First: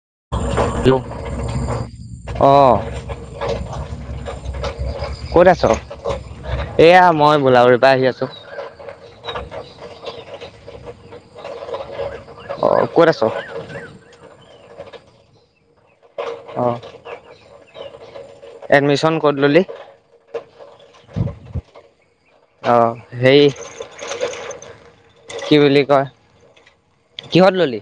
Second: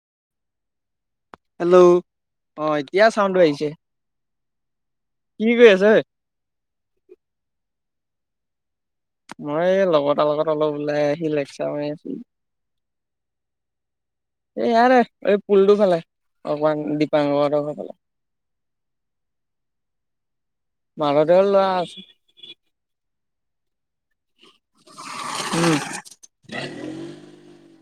ক [inaudible] হেল্ল' অ এতিয়া চাউণ্ড আহিছে, কি ক'ত আছ কৰি আছে ঐ এয়া মই বোলাবৰীৰ পৰা আহি আছোঁ। মই এই লগ এটা লগত অলপ ওলাই আহি লেকচা মাৰি আছো। অ কত আছ? এই ইয়াৰে এই পুলটো ফালে অঁ অকমান দীপাংক হেত ঘৰ ফালে। এডমিশ্যন কত ললি? মাজতে লোৱা আছে। অ সেই কি উম বুলি কয়, কিহত ললি?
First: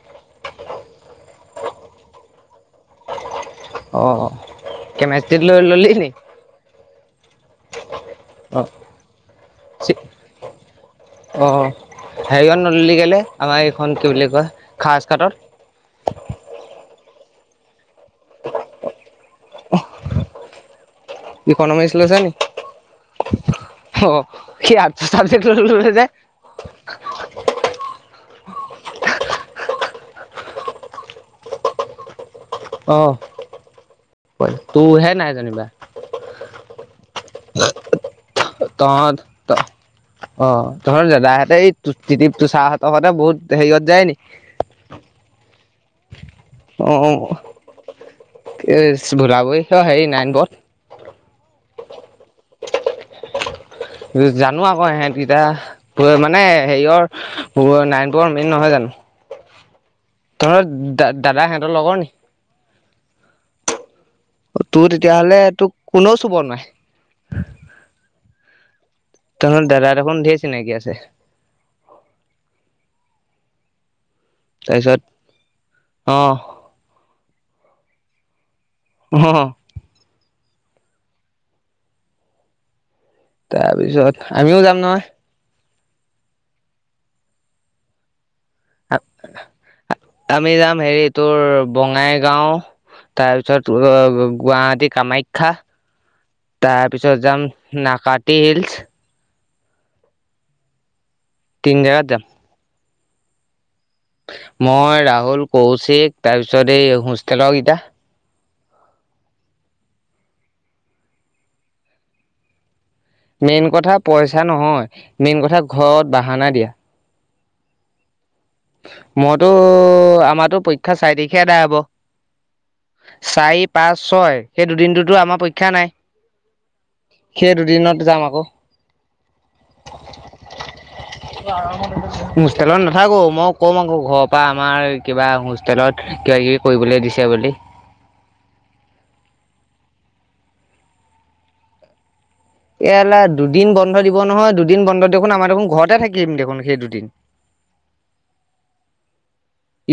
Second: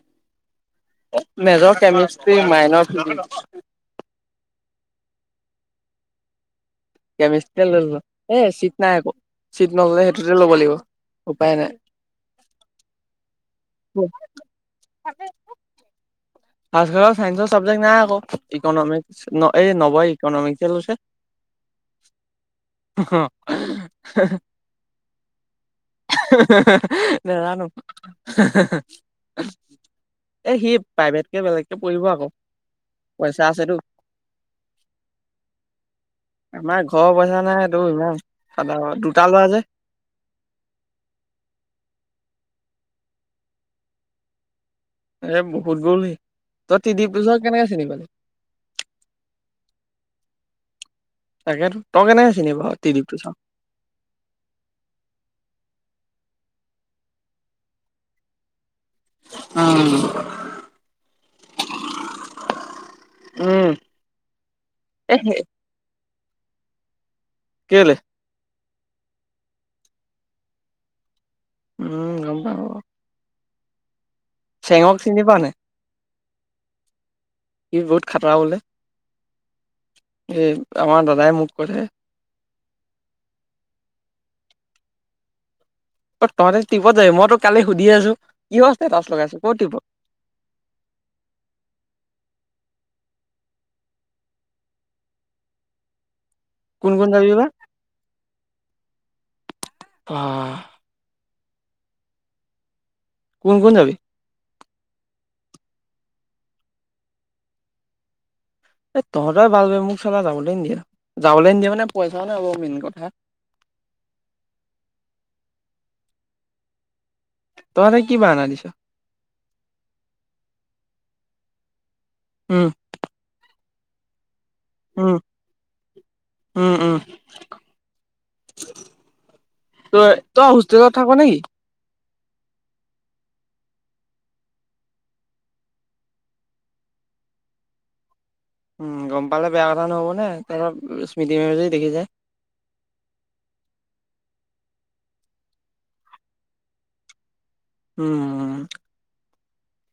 Major chemistry minor physics. অ কেমেষ্ট্ৰী লৈ ললি নি? কেমিষ্ট্ৰি ললো। এ অঁ চিট নাই আকৌ চিট নললে সেইটোতে ল'ব লাগিব উপায় নাই। হেৰিয়ান নদী গেলে আমাৰ এইখন কি বুলি কয় খাজ কাটত। উ [inaudible] ফ কাৰৰ ছাইন্সৰ ছাবজেক্ট নাই আক ইকনমিক্স এই নৱয় ইকনমিক্স লৈছে [inaudible] ইকনমিক্স লৈছে নেকি? অঁ। আৰ্টছৰ চাবজেক্ট ললে যে নাজানো। এ' সি প্ৰাইভেটকে বেলেগকে পঢ়িব আকৌ। পইচা আছেতো অ' তোৰহে নাই যেনিবা। ঘৰ পইচা নাই তটো ইমানাদ দুটাাল লোৱা যে [inaudible] অ', তহঁতৰ দাদাহঁতে, এই তিদিপ, তুচাহঁতৰ সৈতে বহুত হেৰিয়ত যায় নি? এ, বহুত গ'ল সি। তই তিদিপ, তুচাক কেনেকে চিনি পালি? এচ, [unintelligible] হেৰি, নাৰায়ণ পথ। তাকেটো। তই কেনেকে চিনি পাৱ তিদিপ তুচাক? জানো আকৌ, সহঁতকিটা। [unintelligible] মানে হেৰিয়ৰ, নাৰায়ণপুৰৰ মেইন নহয় জানো? উম। তহঁতৰ দা-দাদা সেহেঁতৰ লগৰ নি? উম। অ, তোৰ তেতিয়াহ'লে, এ তোক কোনেও চুব নোৱায়ে। কেলে তহঁতৰ দাদা দেখোন ধেৰ চিনাকি আছে? উম, গ'ম পাব। তাৰপিছত, পাৱ নাই অ'হ। সি বহুত খাতৰা বোলে? হ, হ। এই আমাৰ দাদাই মোক। [unintelligible] তাৰপিছত, আমিও যাম নহয়? অ, তহঁতে টিপত যবি। মই তোক কালি শুধি আছোঁ। আ-আ-আমি যাম হেৰি, তোৰ বঙাইগাওঁ, তাৰপিছত ৱ, ব, ৱ, গুৱাহাটী কামাখ্যা। কোন কোন তাৰপিছত যাবি বা যাম নাকাটি হিল্চ্। অ', অ'। তিনি জেগাত যাম। কোন কোন যাবি? মই ৰাহুল, কৌশিক, তাৰপিছত এই হোষ্টেলৰকিটা। এ তহঁতৰে ভাল! ! ! ! ! ! ! ! ! !। মোক! ! ! ! ! ! ! ! ! ! যাবলৈ নিদিয়ে। যাবলৈ নিদিয়ে মানে পইচাও নাই বাৰু, মেইন কথা। মেইন কথা পইচা নহয়, মেইন কথা ঘৰত বাহানা দিয়া। তহঁতে কি বাহানা? [unintelligible] মইতো, আমাতো পৰীক্ষা চাৰি তাৰিখে এটা হ'ব। উম চাৰি, পাঁচ, ছয় সেই উম দুদিনটোতো আমাৰ পৰীক্ষা নাই। উম উম সেই দুদিনত যাম আকৌ। তই-তই হোষ্টেলত থাক নেকি? হোষ্টেলত নাথাকোঁ। মই কম আকৌ ঘৰৰ পা আমাৰ, কিবা হোষ্টেলত কিবা কিবি কৰিবলৈ দিছে বুলি। উম, গ'ম পালে বেয়া কথা নহ'ব নে? তহঁতক স্মৃতি মেমে যদি দেখি যায়? ! ! ! ! ! ! ! ! ! !, দুদিন বন্ধ দিব নহয়, দুদিন বন্ধত দেখোন, আমাৰ দেখোন, ঘৰতে থাকিম দেখোন, সেই দুদিন। উম, উম।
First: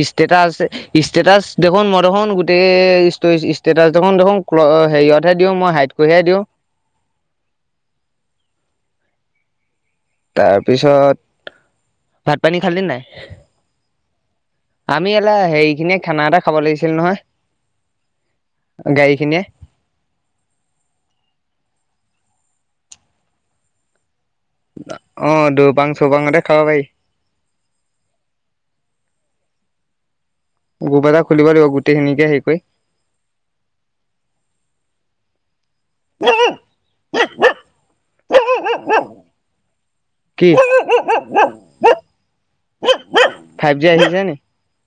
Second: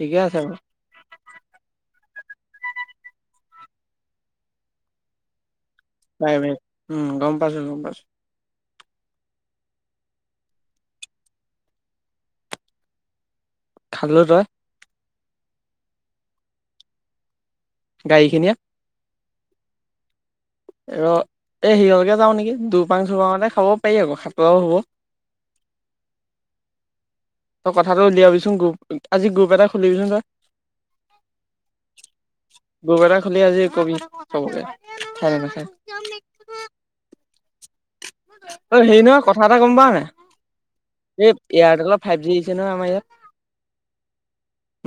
ইচষ্টেটাছ-ইচষ্টেটাছ দেখোন ম দেখোন, গোটেই ইচষ্টই, ইচষ্টেটাছ দেখোন-দেখোন ক্ল, হেৰিয়তহে দিওঁ, মই হাইট প্ৰাইভেত। উম, গ'ম পাইছোঁ, গ'ম পাইছোঁ। তাৰ পিছত, ভাত-পানী খালিন নাই? খালোঁ, তই? আমি! ! ! ! ! ! ! ! ! !, হেৰিখিনিয়ে খানা এটা খাব লাগিছিল নহয়? গাড়ীখিনিয়ে গাড়ী খিনিয়ে। এ, ৰ, এই [unintelligible] কে যাওঁ নেকি, দুুপাং চুপাঙতে খাব পাৰি আকৌ, খা অ', দুবাং চোপাংতে খাব পাৰি। তই কথাটো উলিয়াবিচোন গ্ৰুপ, আজি গ্ৰুপ এটা খুলিবিচোন তই। গ্ৰুপ এটা খুলিব লাগিব গোটেইখিনিকে হেৰি কৰি গ্ৰুপ এটা খুলি আজি কবি, সবকে। ঠেক আছে। উম [unintelligible] অ', হেৰি নহয়, কথা এটা গম পাৱন নাই? কি এই এয়াৰটেলত ফাইভ জি দিছে ন আমাৰ ইয়াত। ফাইভ জি আহিছে নি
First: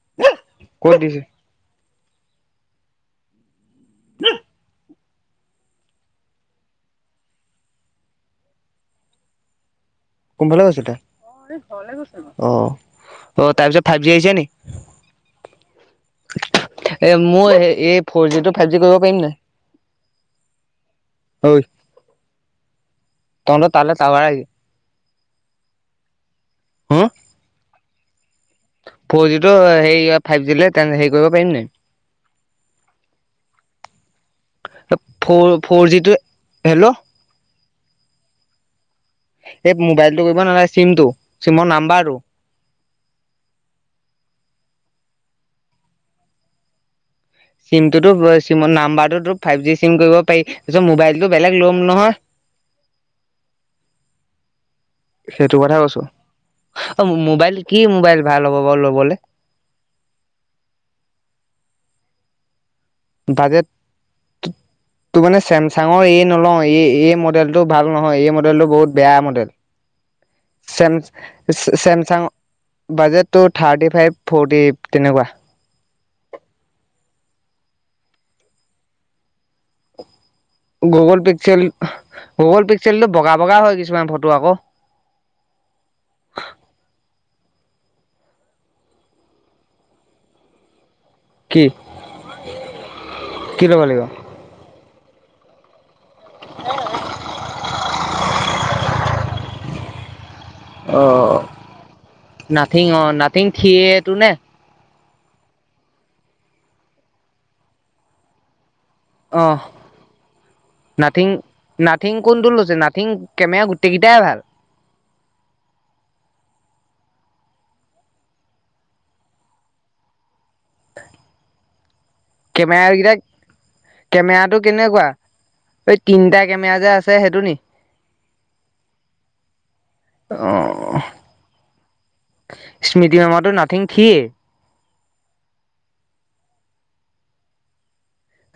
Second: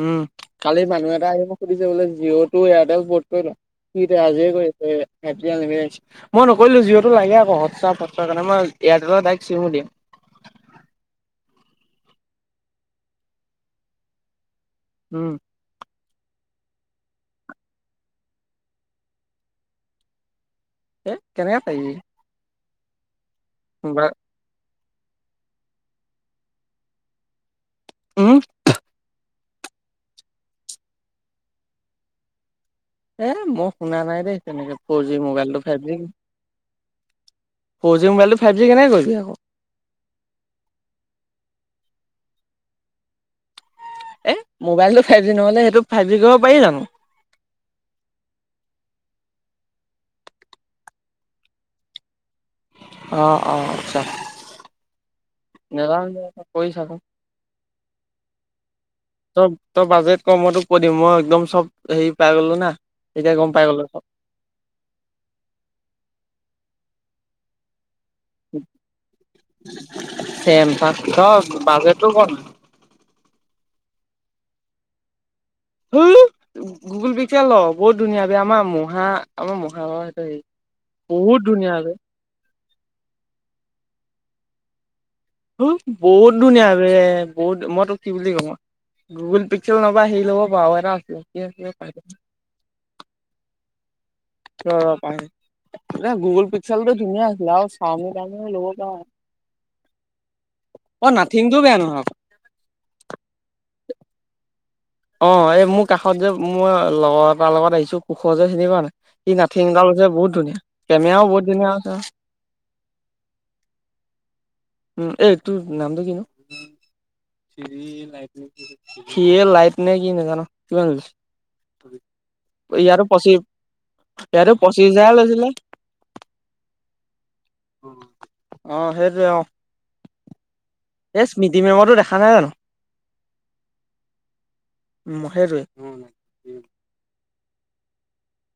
উম, কালি ক'ত মানুহ দিছে এটা আহি সুধিছে, বোলে জিঅ' টো এয়াৰটেল বত কৰি ল সি আজিয়ে কৰিছে। মই নকৰিলো জিওতো লাগে আকৌ হস্পট। চ নাম এয়াৰটেলৰ তাইক চিমু দিম। কোন ফালে গৈছে তাই, অ'তাৰপিছত ফাইভ জি আহিছে নেকি? উম' এ মোৰ এই ফৰ জি টো ফাইভ জি কৰিব পাৰিম নাই এ কেনেকে পাৰিবি। তহত তালৈ মোবাইল টাৱাৰ আহিল হম, উম' ফৰ জিটো সেই ফাইভ জি হেৰি কৰিব পাৰিম নাই। এ, মই শুনা নাই দেই তেনেকে ফ'ৰ জি মোবাইলটো ফ'ৰ ফাইভ জি, জিটো হেল্ল' ফ' জি মোাইল টো ফাইভি কেনে কৰিলি? এই মোবাইলটো কৰিব নালাগ। চিমটো চিমৰ নাম্বাৰটো, এ মোবাইল টো ফাইভ জি নহ'লে সেইটো ফাইভ জি কৰিব পাৰি জানো চিমটোতো চিম নাম্বাৰটো ফাইভ জি চিম কৰিব পাৰি। তাৰিছত মোবাইলতটো বেলেগ লম নহয়। অ-অ, আচ্ছা ', সেইটো কথা কৈছোঁ। অ' মোবাইল কি মোবাইল ভাল হ'ব বাৰু ল'বলে। চব, তই বাজেট কম হোৱাটো কৈ দিবি। মই একদম চব হেৰি পাই গলোঁ না। এতিয়া গম বাজেট পাই গ'লো। ত মানে, চেমচাঙৰ এই নলওঁ এই, মডেল টো ভাল নহয়, এই মডেল টো বহুত বেয়া মডেল। ছেম- চেমচাং বাজেটটো চেমচাংৰ কম বাজেটটো থাৰ্টি ফাইভ। ফৰটি এইট তেনেকুৱা। হ গুগুল পিকচাৰ ল বহুত ধুনীয়া, আমাৰ মহা আমাৰ মহা গুগল বহুত পিক্সেল, ধুনীয়া বে গুগল পিক্সেলটো বগা বগা হয় কিছুমান ফটো আকৌ। বহুত ধুনীয়া বে বহুত মইতো কি বুলি ক গুগুল পিক্সেল নবা হেৰি ল'ব পাৰ এটা, লাকি কি আহিব পাৰে [unintelligible] কি ল'ব লাগিব ৰ ৰ মই গুগল পিক্সেলটো ধুনীয়া আছিলে, আৰু সাওমি- তাওমিন লব পৰা। অ' বেয়া নহয় আক। নাথিং অ' নাথিং থিয়ে টো নে? অ' এই মোৰ কাষত যে মই লগৰ তাৰ লগত আহিছো কুখৰ যে চিনি পোৱা নাই? সি নাথিং অ' এটা লৈছে বহুত ধুনীয়া কেমেৰাও বহুত ধুনীয়া আছে নাথিং-নাথিং কোনটো লৈছে নাথিং কেমেৰা গোটেই কিইতা দূটাই ভাল। উম, এ তোৰ নামটো কিনো? থ্ৰি লাইট নে কি নাজানো কিমান লৈছে? ইয়াৰ কেমেৰাকেইটা পচি কেমেৰাটো কেনেকুৱা? এই তিনিটা কেমেৰা যে আছে সেইটো নি? অ সেইতো এই। অ এই স্মিডি মেমৰটো দেখা নাই জানো? স্মৃতি মেমৰটো নাথিং থ্ৰীয়ে মহে ৰুই।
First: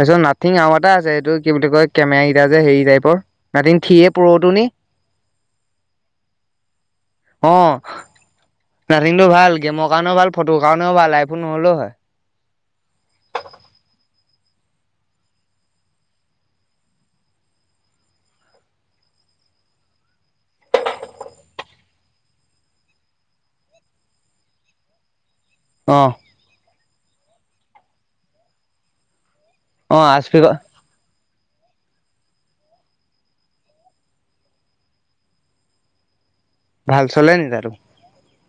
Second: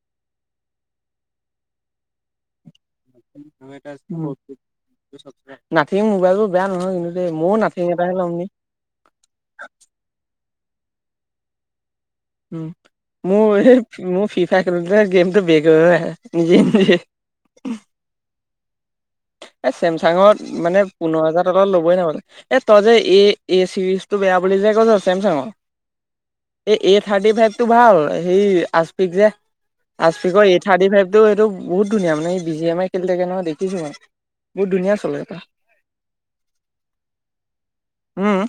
তাৰপিছত নাথঙ আৰু এটা আছে, এইটো কি বুলি কয় কেমেৰা কেইটা যে হেৰি টাইপ, নাথিং থিয়ে পৰ টো নি? নাথিং মোবাইলটো বেয়া নহয় কিন্তু, অ ময়ো নাথিং এটাহে ল'ম ন। নাথিংটো ভাল গেমৰ কাৰণেও ভাল, ফটো কাৰণেও ভাল, আইফোন নহ'লেও হয়। উম, মোৰ এই মোৰ ফিফা গেমটো বেক হৈ আহে, নিজে-নিজে। উম, [unintelligible] এ চেমচাঙত মানে পোন্ধৰ হাজাৰ তলত ল'বই নোৱাৰি মানে, এই তয় যে তই য এ চিৰিজ টো বেয়া বুলি চেমচাঙৰ অ এই এ থাৰ্টি ফাইভ টো ভাল, সেই আচপিক যে আচফিকৰ এ থাৰ্টি ফাইভ টো সেটো বহুত ধুনীয়া মানে বি জিএমআই খেলি থাকে নহয় দেখিছো মই। বহুত ধুনীয়া চলে তা ভাল চলে নি তাৰ তো? উম',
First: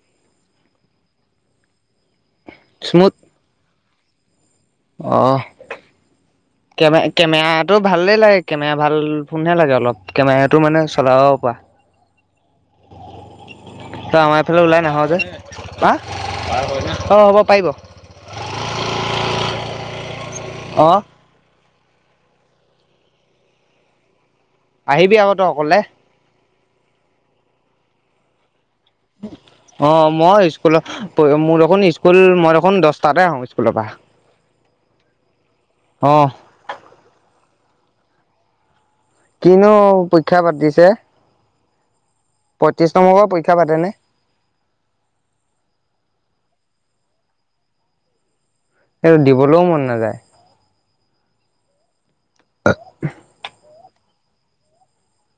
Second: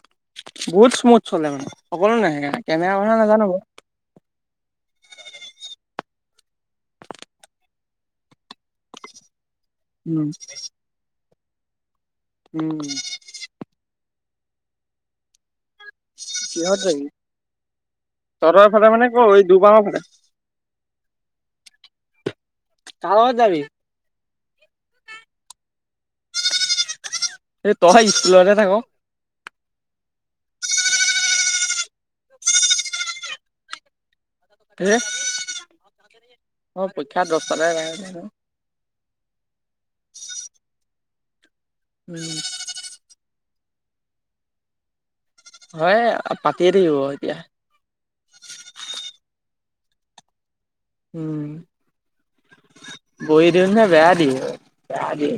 বহুত স্মুথ চলে মানে সকলো কেমেৰা কথা নাজানো বাৰু। অ কেমেঅ কেমেৰাটো ভালেই লাগে, কেমেৰা ভাল ফোনহে লাগে অলপ, উম কেমেৰাটো মানে চলাব পৰা। উম। হেল'? ওলাই নাহ যে? বা? পাৰ কিহত হয় না? যাবি অ', হ'ব পাৰিব। তহঁতৰ ফালে মানে ক এই দুবাৰৰ ফালে অ'। কাৰ লগত যাবি? আহিবি আক তই অকলে। এই তই স্কুলতহে থাক। অ' মই স্কুলত- মোৰ দেখোন স্কুল- মই দেখোন দশটাতে আহোঁ স্কুলৰ পৰা। এই, অ অ' পৰীক্ষা দশটাত হে [unintelligible] কিনো পৰীক্ষা পাতিছে? উম পয়ত্ৰিশ নম্বৰৰ পৰী ক্ষা পাতেনে? হয়ে, পাতিয়ে থাকিব এতিয়া। সেইটো দিবলৈও মন নাযায়। উম। বইৰি ন [unintelligible] জি [unintelligible]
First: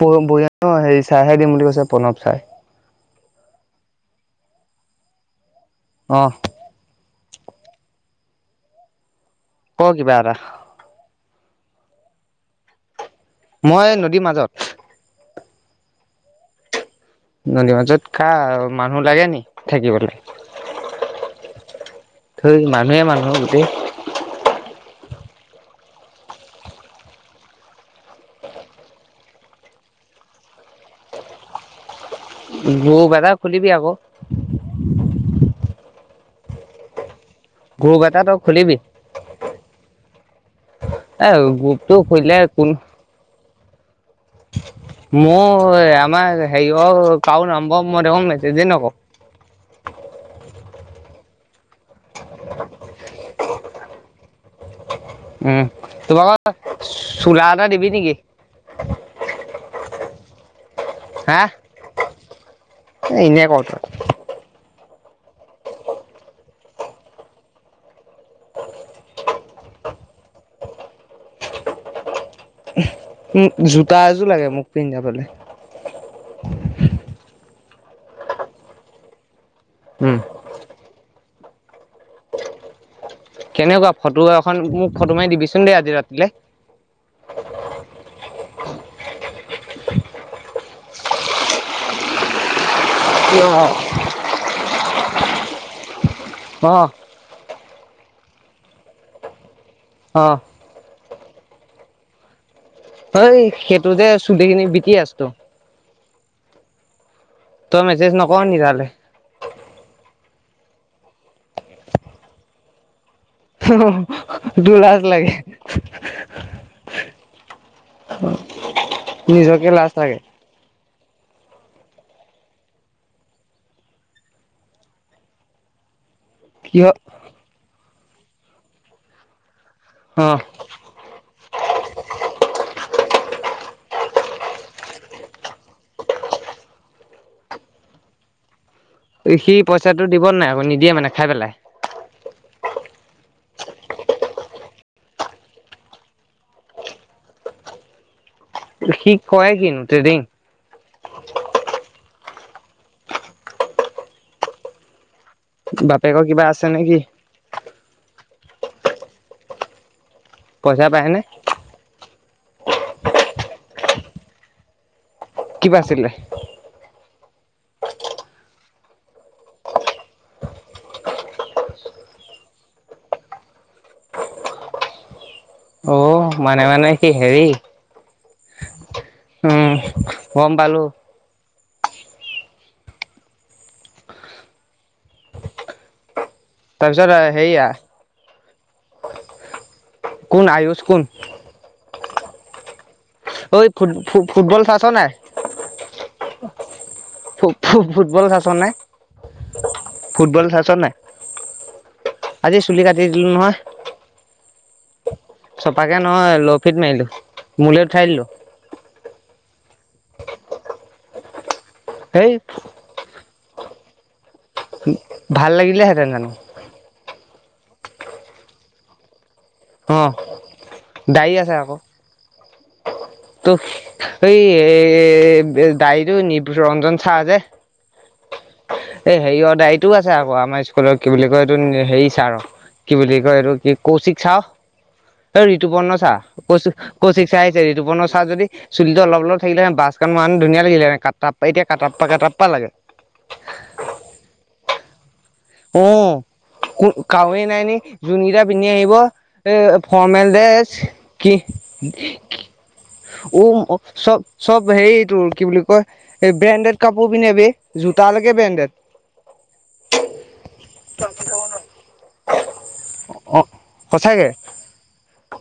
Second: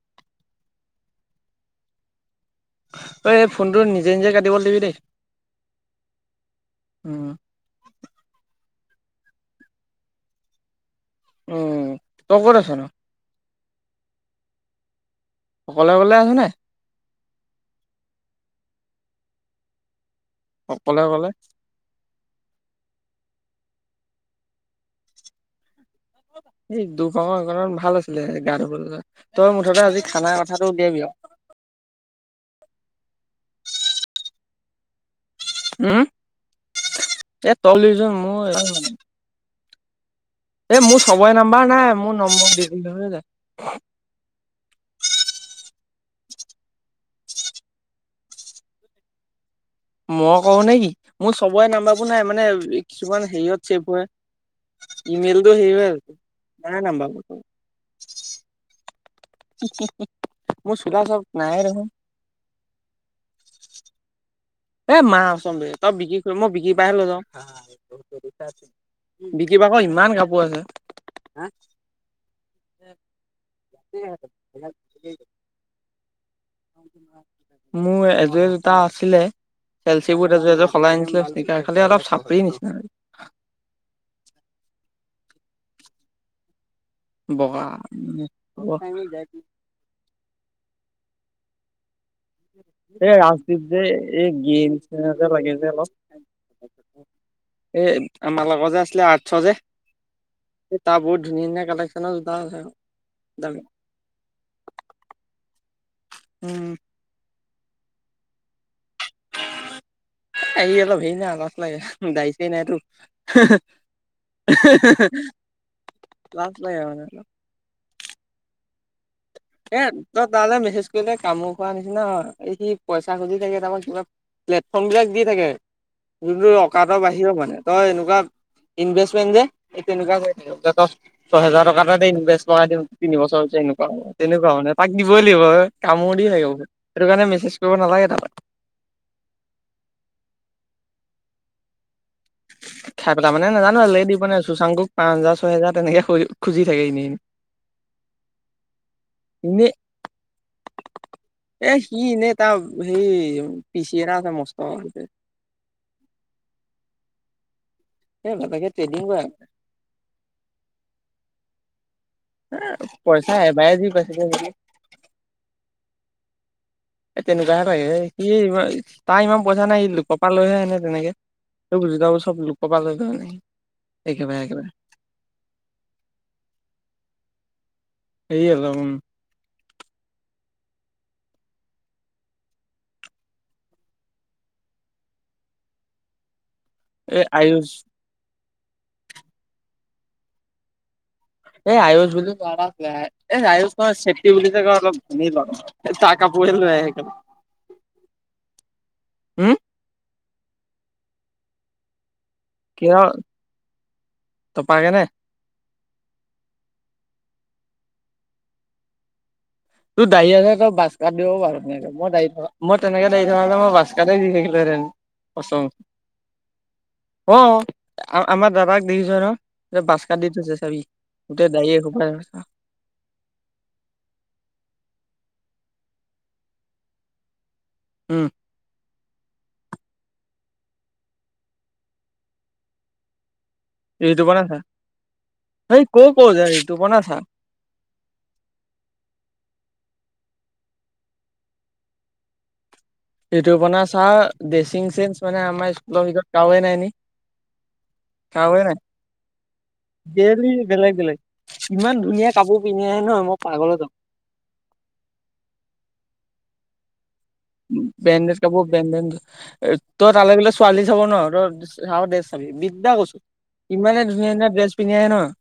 [unintelligible] হেৰি চাৰে দিম বুলি কৈছে প্ৰণৱ চাৰে। ঐ' এই এই ফোনটো নিজে নিজে কাটিব লাগিবি দেই। অ' উম' ক' কি'বা এটা? উম। তই কত আছ নো? মই নদীৰ মাজত। অকলে অকলে আছো নে? নদী মাজত কা মানুহ লাগে নি থাকিবলৈ। অকলে অকলে। থৈ মানুহে মানুহ গোটেই। অ' এই দ্ৰোপাং সেইকনত ভাল আছিলে গা ধুবলৈ, তই মুঠতে আজি খানা কথাটো উলিয়াবি আৰু। [unintelligible] গ্ৰুপ এটা খুলিবি আকৌ। উম! এ তলি য গ্ৰুপ এটা তই মই খুলিবি [unintelligible] এই মোৰ এ সবৰে নম্বৰ নাই, গ্ৰুপটো মোৰ খুলিলে নম্বৰ কোন দিলিত হৈ যায় মোৰ আমাৰ হেৰি অ কাৰ নাম্ব মই দেখোন মেছেজে নকৰো। মই কওঁ নে কি? মোৰ চবৰে নাম্বাৰবোৰ নাই, মানে কিছুমান হেৰিয়ত চেভ হৈ ইমিলটো উম সেই হৈ আছে। তোমাক নাই নামবাৰ চোলা এটা দিবি নেকি মোৰ চোলা চব হা নাই নহয়। এনে ক তই এ মা কচম বে। তই বিকিক ক মই বিকি পৰা হে লৈ যাও। বিকি ভাগৰ ইমান কাপোৰ আছে। উম। জোতা এযোৰ লাগে মোক পিন্ধাবলৈ। মোৰ এযোৰ এ জুতা আছিলে, চেলচি উম বত এযোৰ এযোৰ সলাই নিছিল খালি অলপ চাপৰি নিচিনা। কেনেকুৱা ফটো এখন মোক ফটো মাৰি দিবিচোন দেই আজি ৰাতিলে। বগা এই ৰাজদ্বীপ যে, অ এই গে নিচিনা যে লাগে যে অলপ। অ' এই আমাৰ লগৰ যে আছিলে। আৰ্টচৰ যে ধুনীয়া ধনীয়া কালেক্ননৰ জোটা আছে। ঐ দামী। সেইটো যে চুধখিনি বিক আছো উম। তই মেছেজ নকৰ নি তালে? এই অলপ হেৰি না লাজ লাগে। দাড়ি- চাৰি নাইতো। হে হে তোৰ অহ হে লাজ হে লাগে লাজ লগে মানে অলপ নিজকে এ লাজ লাগে। তই তালৈ মেছেজ কামোৰ খোৱা নিচিনা। এই সি পইচা খুজি থাকে। তাৰ পিছত কিবা প্লেটফৰ্ম বিলাক দি থাকে। যোনটো কিয় অকাতৰ বাহিৰ মানে, তই এনেকুৱা ইনভেষ্টমেণ্ট যে এই তেনেকুৱা অ কৰি থাকে। ছয় হোজাৰ টকা ততে ইনভেষ্ট কৰাই দিম তিন বছৰ এনেকুৱা তেনেকুৱা মানে তাক দিবই লাগিব আৰু কামো দি থাকে। সেইটো কাৰণে মেছেজ কৰিব নালাগে তালে। সি পইচাটো দিব নে নাই আকৌ? নিদিয়ে মানে খাই পেলাই। তাৰ মানে নাজানো দিব নে। চুশাংকুক পাঁচ হাজাৰ, ছয় হাজাৰ তেনেকে খুজি থাকে। এনেই সি কয় এনে ম, কিনো ট্ৰেডিং এ সিনে এটা হে পিচি এটা আছে মস্ত। [inaudible] বাপেকৰ কিবা আছে নেকি? সেই বাপেকে ট্ৰেডিং কৰা পইচা পায়নে? বছ [inaudible] কিবা আছিল এ' তেনেকুৱাহে লাগে সি তাৰ ইমান পইচা নাই কপাল লৈহে আনে তেনেকে। চব লোকক পাল নাই একেবাৰে একেবাৰে। অ' মানে - মানে কি হেৰি সেৰি আকৌ উম। উম গম পালো। তাৰপিছত এই আয়ুষ সেইয়া কোন আয়ুষ কোন? এই আয়ুস বুলি ল'ৰা আছিল এ' ঐ আয়ুস ফুট নহয় চেত্ৰী বুলি ফুটবল কয় চাইছ অলপ নাই ধনী ল'ৰাটো - - কাপোৰে লৈ আহে, ফ ফুটবল চাছ নাই, হম ফুটবল চাইছ নাই আজি চুলি কাটি দিলো নহয়। পাগেনে। চপাকে নহয় লফিত মাৰিলো মলৈ উঠাই দিলো। তোৰ দাৰি [unintelligible] মই দি মই তেনেকে, সেই মই দাৰি থকা হেতেন [unintelligible] দি থাকিলো হেতেন, ভাল লাগিলেহেঁতেন জানো। অ আমাৰ দাদাক দেখি চএ ন, এ অ ভচ কা দি থৈছে চাবি গোটেই দাইয়া খোপাই, ত এই এ দাইটো নি ৰঞ্জন চাহ যে, উম, এ হেৰিয় দাইটো আছে আকৌ আমাৰ স্কুলত কি বুলি কয় এইটো হেৰি চাৰ কি বুলি কয় এইটো, কি কৌশিক চা ঋতুপৰ্ণা ছাৰ তই হেই ঋতুপৰ্ণ কৰ চা কৰ যে কৌ ঋতুপৰ্ণা ছাৰ কৌশিক চাই আহিছে ঋতুপৰ্ণ চ যদি চুলিতটো অলপ অলপ থাকিলে বাছখন মান ধুনীয়া লাগিলে হ'লে এতিয়া কাটা পা কাটা পা লাগে। এইটোপনা চা ডেচিং চে, অ ক কাৱেই নাই নি যোন কেইটা কাৰোৱে পিন্ধি নাই আহিব এ ফৰ্মেল, ডেইলি দেশ বেলেগ বেলেগ কি ইমান ধুনীয়া কাপোৰ পিন্ধি আহে নহয় মই পাগলত যাওঁ চব চব হেৰি তোৰ, কি বুলি কয় ব্ৰেডেড, বেডেড কাপোৰ বেনডেন ত তালে গলে ছোৱালী চাব ন ত ড্ৰেছ চাবি দিগদাৰ কৈছো অঁ ইমানে সঁচাকৈ ধুনীয়া ধুনীয়া ড্ৰেছ পিন্ধি আহে ন।